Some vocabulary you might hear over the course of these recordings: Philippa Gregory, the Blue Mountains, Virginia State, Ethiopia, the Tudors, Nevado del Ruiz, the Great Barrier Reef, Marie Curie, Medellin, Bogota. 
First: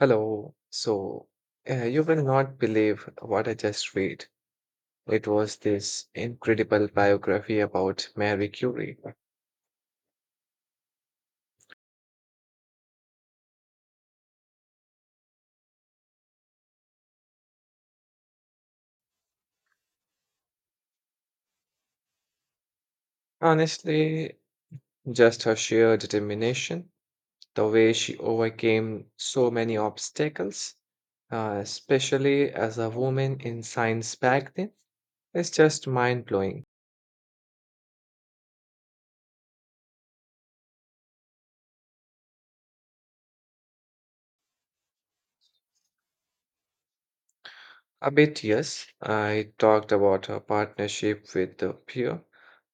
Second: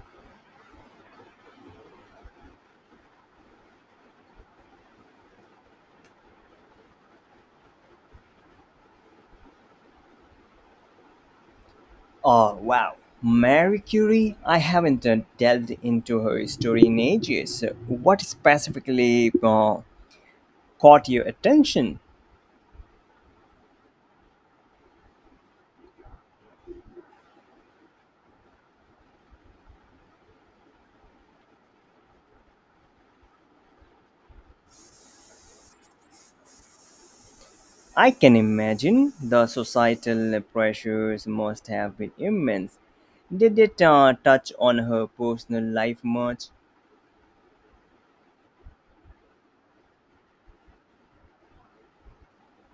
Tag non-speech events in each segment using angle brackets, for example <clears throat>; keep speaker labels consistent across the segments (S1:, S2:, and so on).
S1: Hello. So, you will not believe what I just read. It was this incredible biography about Marie Curie.
S2: Oh, wow. Marie Curie, I haven't delved into her story in ages. What specifically caught your attention?
S1: Honestly, just her sheer determination, the way she overcame so many obstacles, especially as a woman in science back then, is just mind blowing.
S2: I can imagine the societal pressures must have been immense. Did it touch on her personal life much?
S1: A bit, yes, I talked about her partnership with the peer,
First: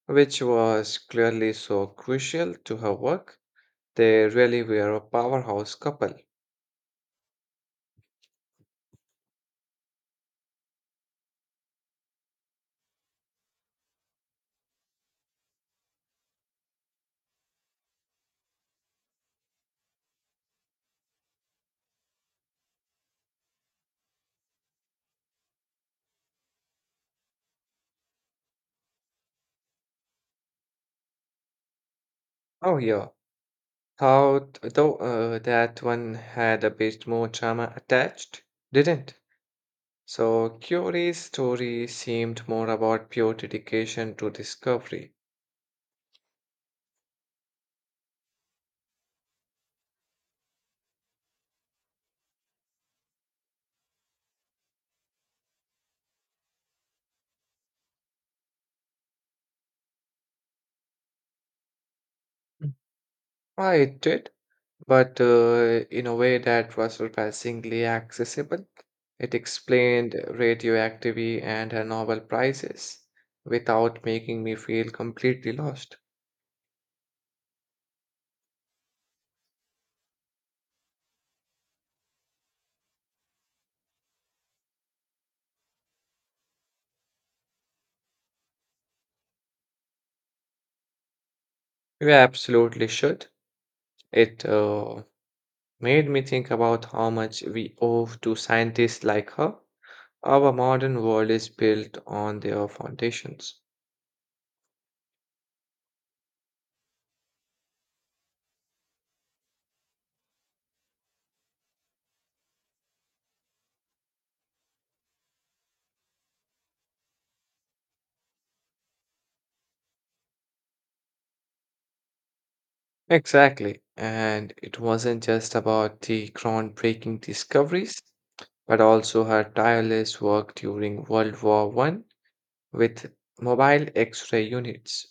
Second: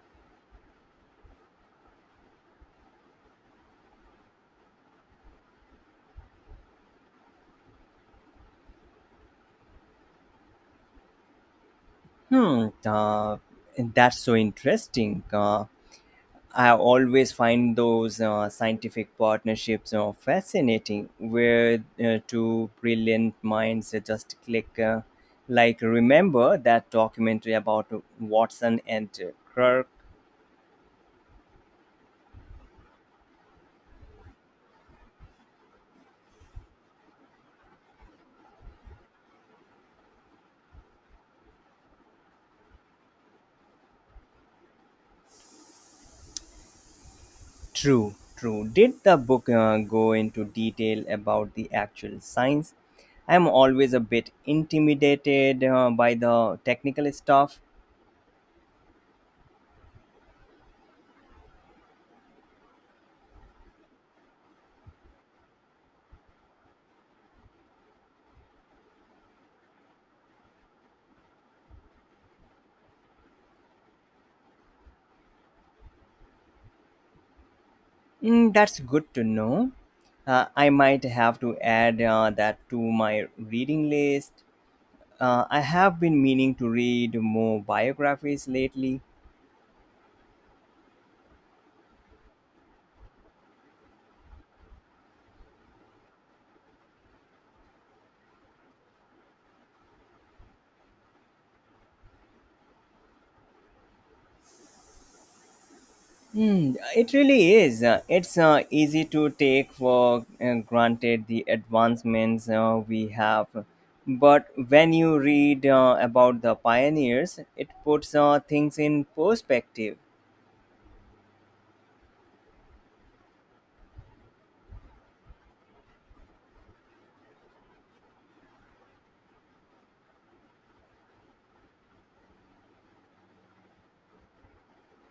S1: which was clearly so crucial to her work. They really were a powerhouse couple.
S2: Hmm, uh, that's so interesting. I always find those scientific partnerships fascinating, where two brilliant minds just click. Like, remember that documentary about Watson and Kirk?
S1: Oh yeah, thought though that one had a bit more drama attached, didn't? So Curie's story seemed more about pure dedication to discovery.
S2: True, true. Did the book go into detail about the actual science? I'm always a bit intimidated by the technical stuff.
S1: Mm. Ah, it did, but in a way that was surprisingly accessible. It explained radioactivity and her Nobel Prizes without making me feel completely lost.
S2: Mm, that's good to know. I might have to add that to my reading list. I have been meaning to read more biographies lately.
S1: You absolutely should. It made me think about how much we owe to scientists like her. Our modern world is built on their foundations.
S2: Mm, it really is. It's easy to take for granted the advancements we have. But when you read about the pioneers, it puts things in perspective.
S1: Exactly. And it wasn't just about the groundbreaking discoveries, but also her tireless work during World War One with mobile X ray units.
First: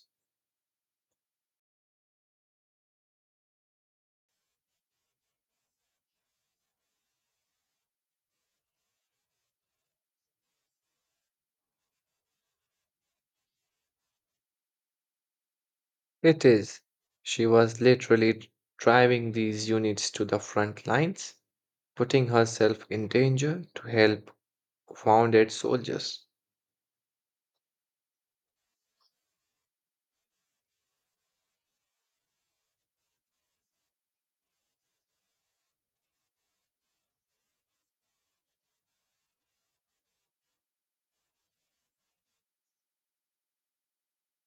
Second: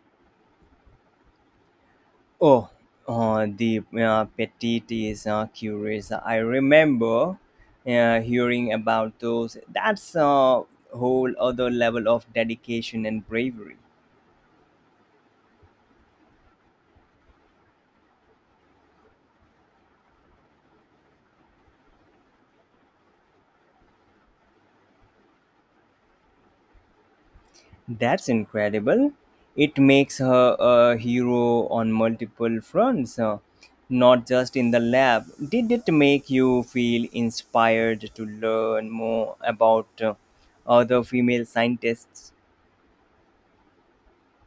S2: Oh, the petite is curious. I remember hearing about those. That's a whole other level of dedication and bravery.
S1: It is. She was literally driving these units to the front lines, putting herself in danger to help wounded soldiers.
S2: That's incredible. It makes her a hero on multiple fronts, not just in the lab. Did it make you feel inspired to learn more about other female scientists?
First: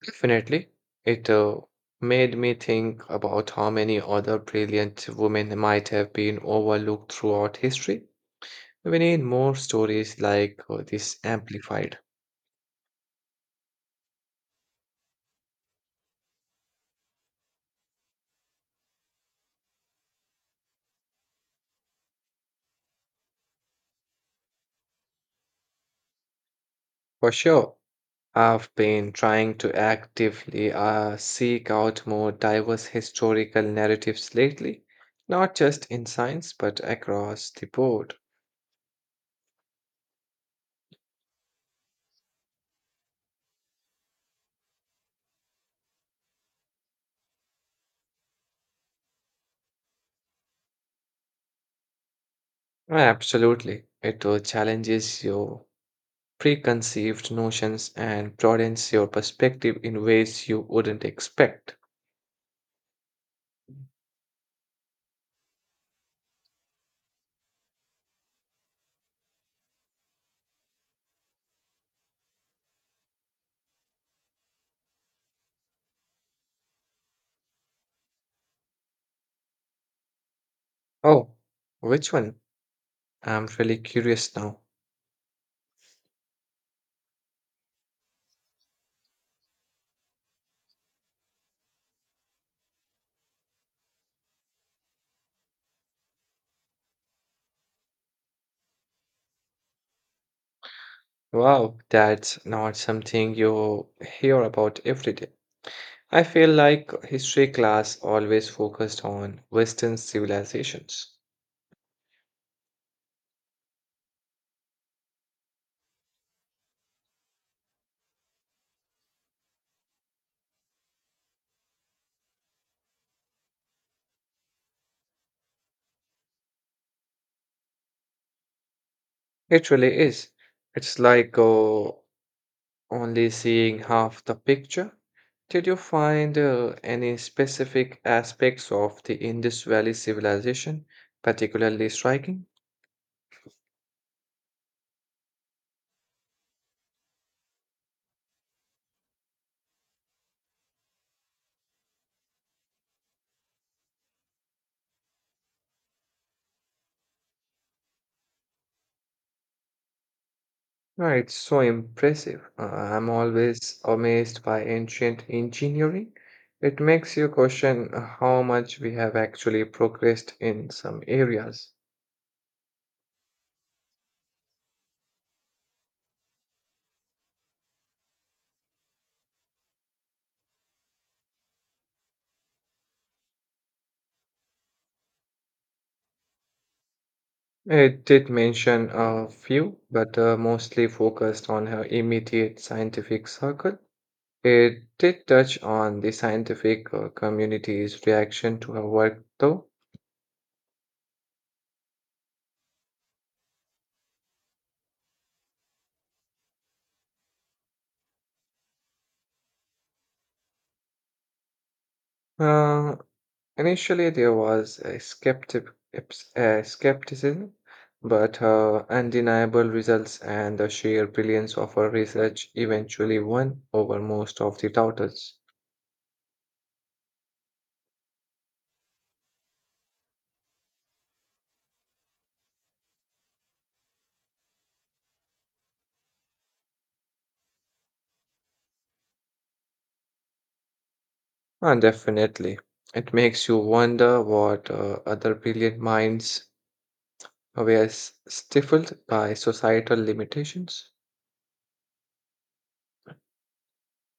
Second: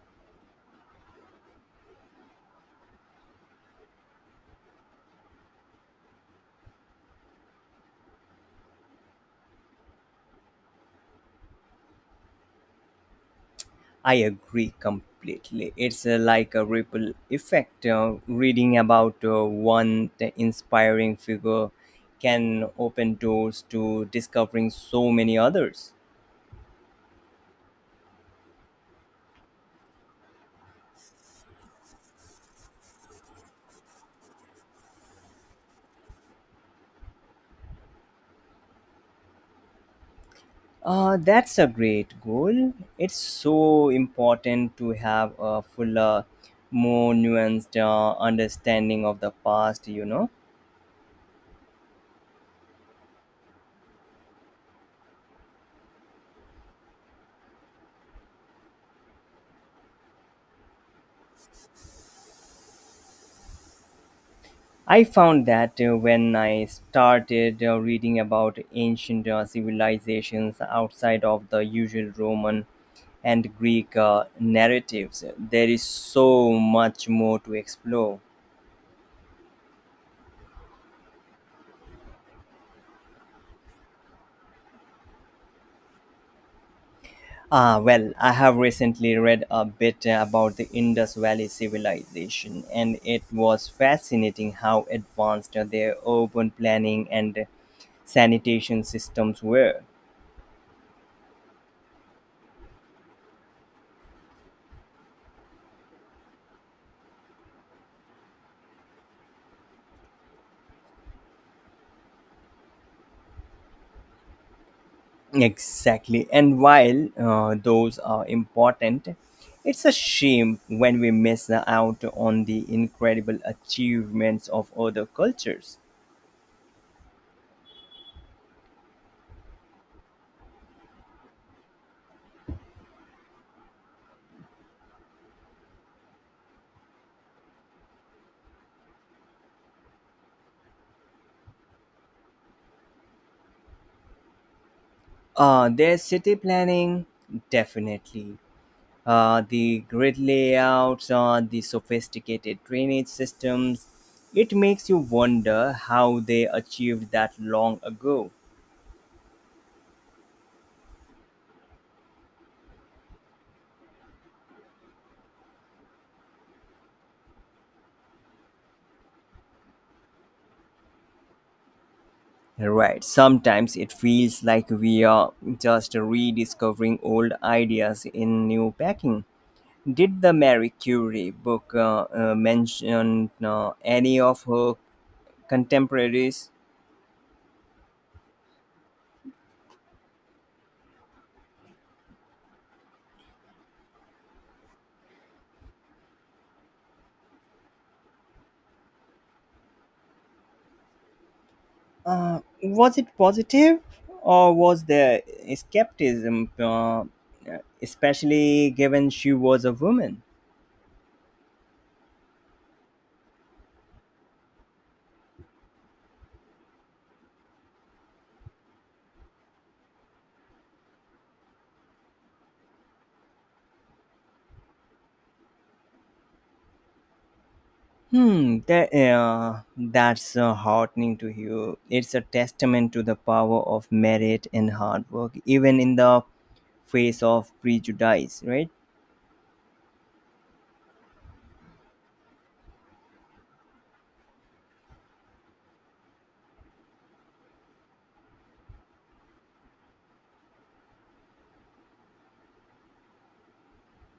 S1: Definitely. It made me think about how many other brilliant women might have been overlooked throughout history. We need more stories like this amplified.
S2: I agree completely. It's like a ripple effect. Reading about one inspiring figure can open doors to discovering so many others.
S1: For sure, I've been trying to actively seek out more diverse historical narratives lately, not just in science, but across the board.
S2: That's a great goal. It's so important to have a fuller, more nuanced understanding of the past.
S1: Absolutely. It challenges you preconceived notions and broadens your perspective in ways you wouldn't expect.
S2: I found that when I started reading about ancient civilizations outside of the usual Roman and Greek narratives, there is so much more to explore.
S1: Oh, which one? I'm really curious now.
S2: Ah, well, I have recently read a bit about the Indus Valley civilization, and it was fascinating how advanced their urban planning and sanitation systems were.
S1: Wow, that's not something you hear about every day. I feel like history class always focused on Western civilizations.
S2: Exactly. And while those are important, it's a shame when we miss out on the incredible achievements of other cultures.
S1: It really is. It's like only seeing half the picture. Did you find any specific aspects of the Indus Valley civilization particularly striking?
S2: Their city planning, definitely. The grid layouts, the sophisticated drainage systems. It makes you wonder how they achieved that long ago.
S1: No, it's so impressive. I'm always amazed by ancient engineering. It makes you question how much we have actually progressed in some areas.
S2: Right. Sometimes it feels like we are just rediscovering old ideas in new packing. Did the Marie Curie book mention any of her contemporaries?
S1: It did mention a few, but mostly focused on her immediate scientific circle. It did touch on the scientific community's reaction to her work, though.
S2: Was it positive or was there skepticism, especially given she was a woman?
S1: Uh, initially, there was a skepticism, but her undeniable results and the sheer brilliance of her research eventually won over most of the doubters.
S2: That, that's heartening to hear. It's a testament to the power of merit and hard work, even in the face of prejudice, right?
S1: Definitely. It makes you wonder what other brilliant minds stifled by societal limitations.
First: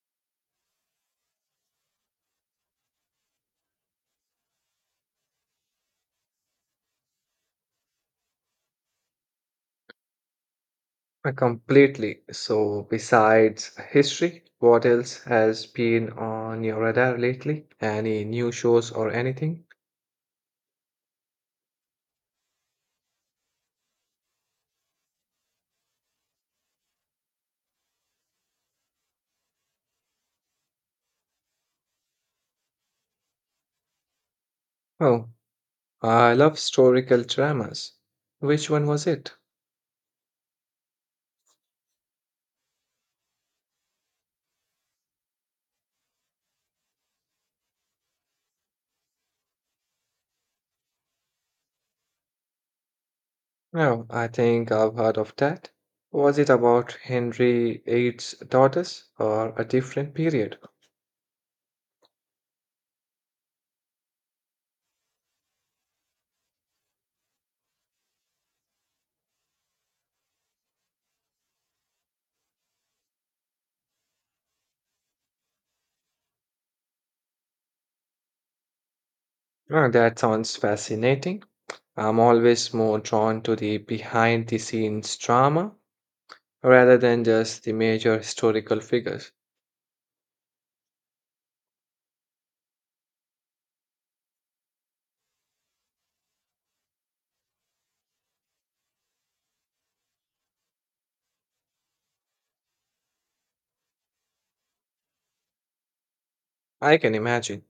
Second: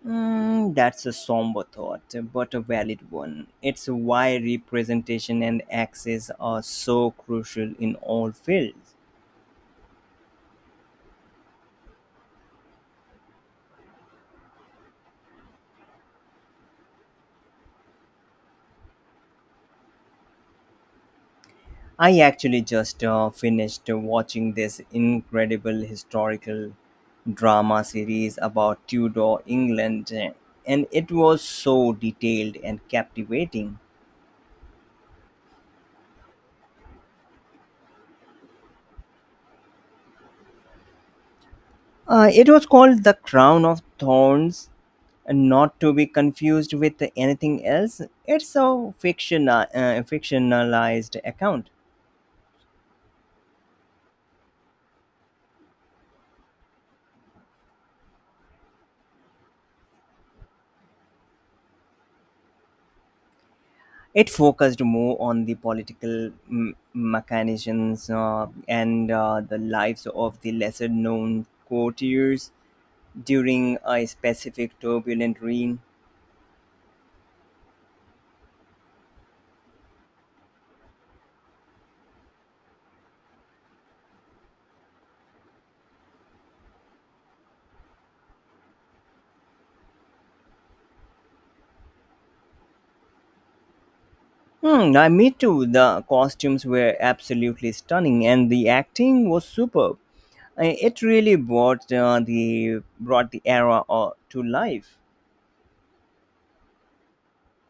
S2: Mm, that's a somber thought, but a valid one. It's why representation and access are so crucial in all fields.
S1: Completely. So, besides history, what else has been on your radar lately? Any new shows or anything?
S2: I actually just finished watching this incredible historical drama series about Tudor England, and it was so detailed and captivating.
S1: Oh, I love historical dramas. Which one was it?
S2: It was called The Crown of Thorns, and not to be confused with anything else. It's a fictionalized account.
S1: Oh, I think I've heard of that. Was it about Henry VIII's daughters or a different period?
S2: It focused more on the political machinations and the lives of the lesser known courtiers during a specific turbulent reign.
S1: Oh, that sounds fascinating. I'm always more drawn to the behind the scenes drama rather than just the major historical figures.
S2: I me too. The costumes were absolutely stunning, and the acting was superb. It really brought the era to life.
S1: I can imagine.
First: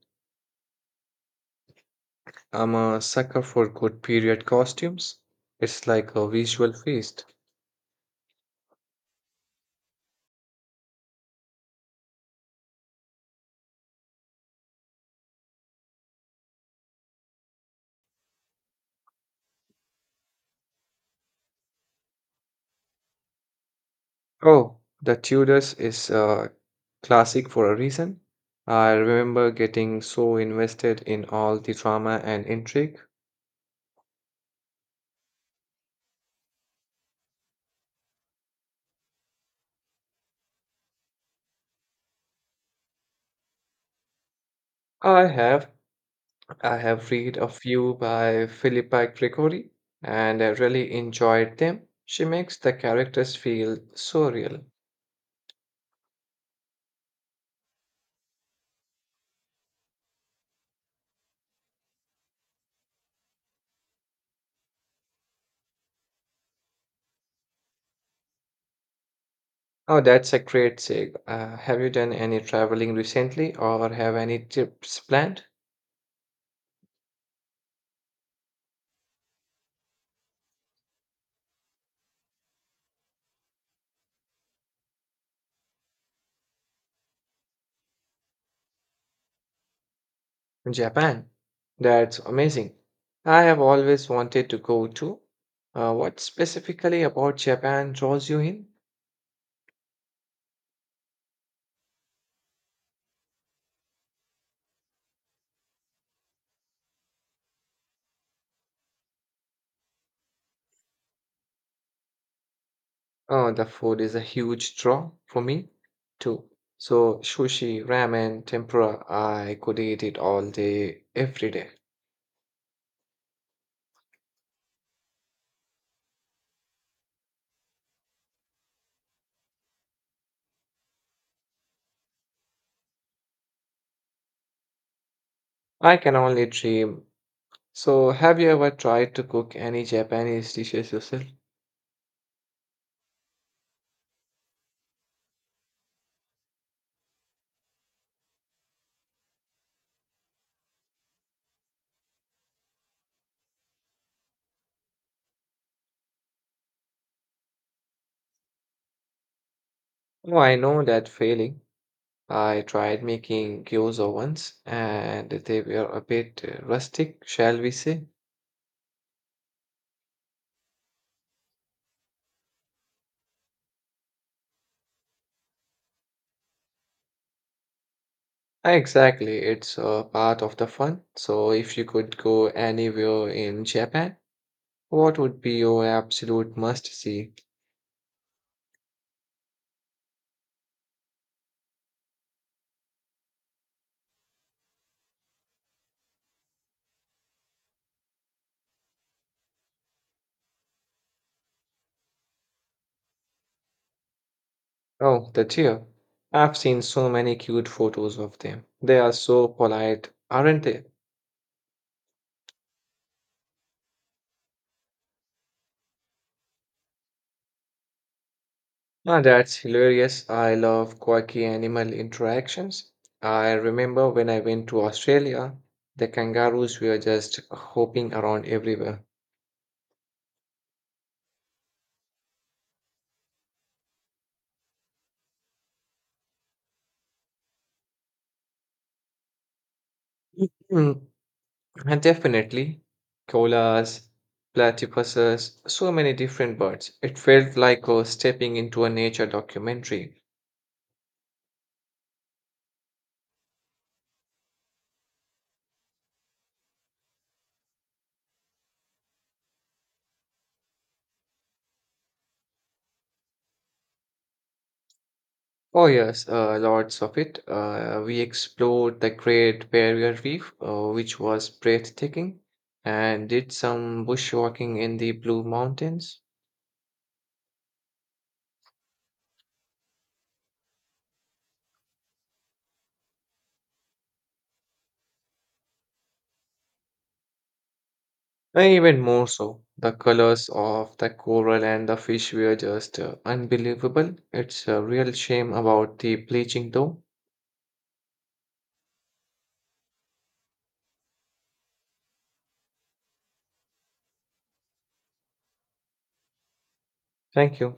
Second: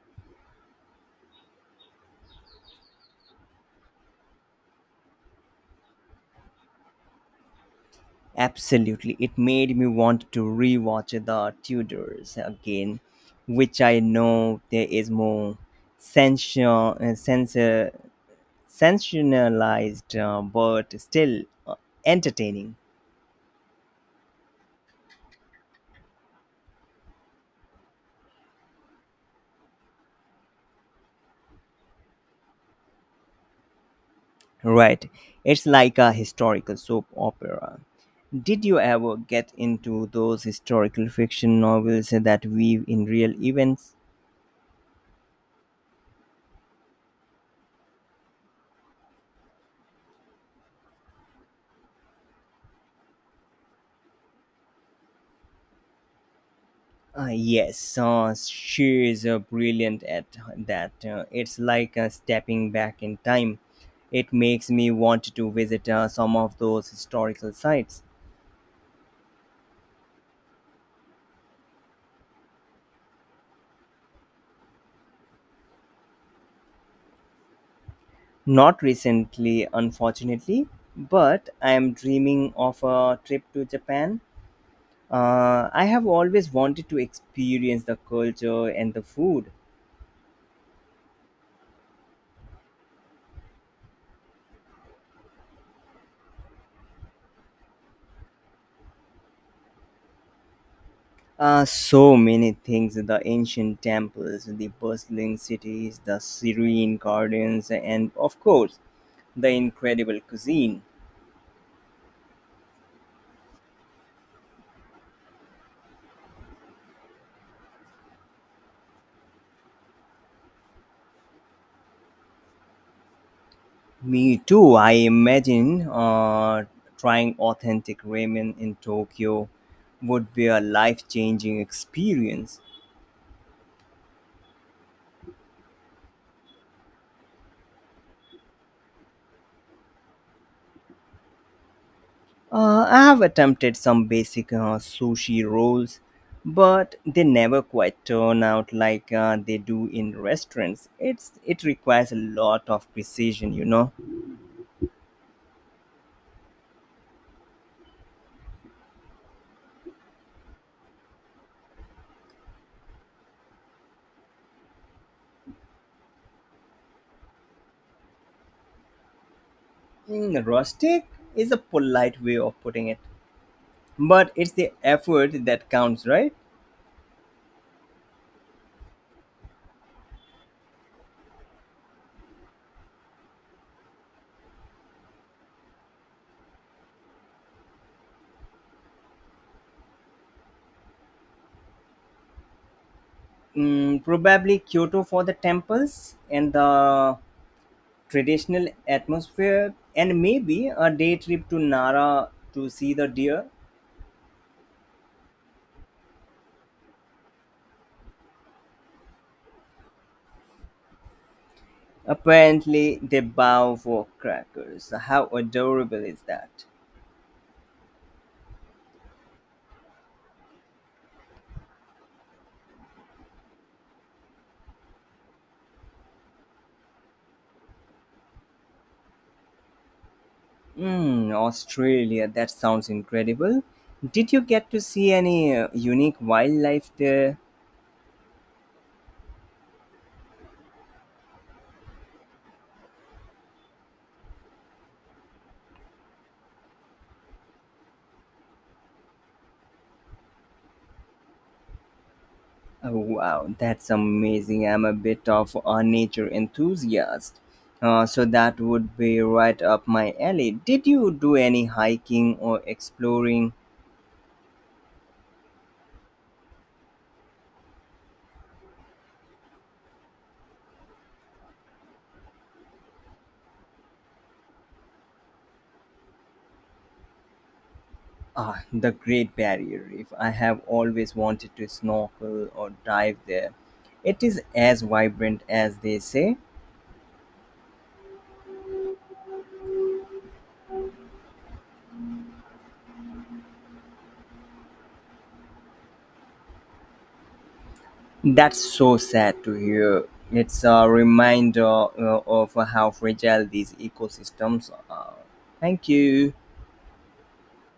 S1: I'm a sucker for good period costumes. It's like a visual feast.
S2: Absolutely. It made me want to rewatch The Tudors again, which I know there is more sensationalized, but still entertaining.
S1: Oh, the Tudors is a classic for a reason. I remember getting so invested in all the drama and intrigue.
S2: Right. It's like a historical soap opera. Did you ever get into those historical fiction novels that weave in real events?
S1: I have I have read a few by Philippa Gregory and I really enjoyed them. She makes the characters feel so real.
S2: Yes, she is brilliant at that. It's like stepping back in time. It makes me want to visit some of those historical sites.
S1: Oh, that's a great sig. Have you done any traveling recently or have any trips planned?
S2: Not recently, unfortunately, but I am dreaming of a trip to Japan. I have always wanted to experience the culture and the food.
S1: Japan. That's amazing. I have always wanted to go to. What specifically about Japan draws you in?
S2: So many things the ancient temples, the bustling cities, the serene gardens, and of course, The Incredible Cuisine.
S1: The food is a huge draw for me too. So sushi, ramen, tempura, I could eat it all day, every day.
S2: Me too. I imagine trying authentic ramen in Tokyo would be a life changing experience.
S1: I can only dream. So have you ever tried to cook any Japanese dishes yourself?
S2: I have attempted some basic sushi rolls, but they never quite turn out like they do in restaurants. It requires a lot of precision.
S1: Oh, I know that feeling. I tried making gyoza once and they were a bit rustic, shall we say?
S2: Mm, rustic is a polite way of putting it, but it's the effort that counts, right?
S1: Exactly, it's a part of the fun. So, if you could go anywhere in Japan, what would be your absolute must see?
S2: Mm, probably Kyoto for the temples and the traditional atmosphere, and maybe a day trip to Nara to see the deer.
S1: Oh, the deer. I've seen so many cute photos of them. They are so polite, aren't they?
S2: Apparently, they bow for crackers. How adorable is that?
S1: Ah, that's hilarious. I love quirky animal interactions. I remember when I went to Australia, the kangaroos were just hopping around everywhere.
S2: Mm, Australia, that sounds incredible. Did you get to see any unique wildlife there?
S1: <clears throat> And definitely, koalas, platypuses, so many different birds. It felt like stepping into a nature documentary.
S2: Oh, wow, that's amazing. I'm a bit of a nature enthusiast. So that would be right up my alley. Did you do any hiking or exploring
S1: Oh yes, lots of it. We explored the Great Barrier Reef, which was breathtaking, and did some bushwalking in the Blue Mountains.
S2: ah, the Great Barrier Reef? I have always wanted to snorkel or dive there. It is as vibrant as they say.
S1: And even more so, the colors of the coral and the fish were just unbelievable. It's a real shame about the bleaching, though.
S2: That's so sad to hear. It's a reminder of how fragile these ecosystems are. Thank you.
S1: Thank you.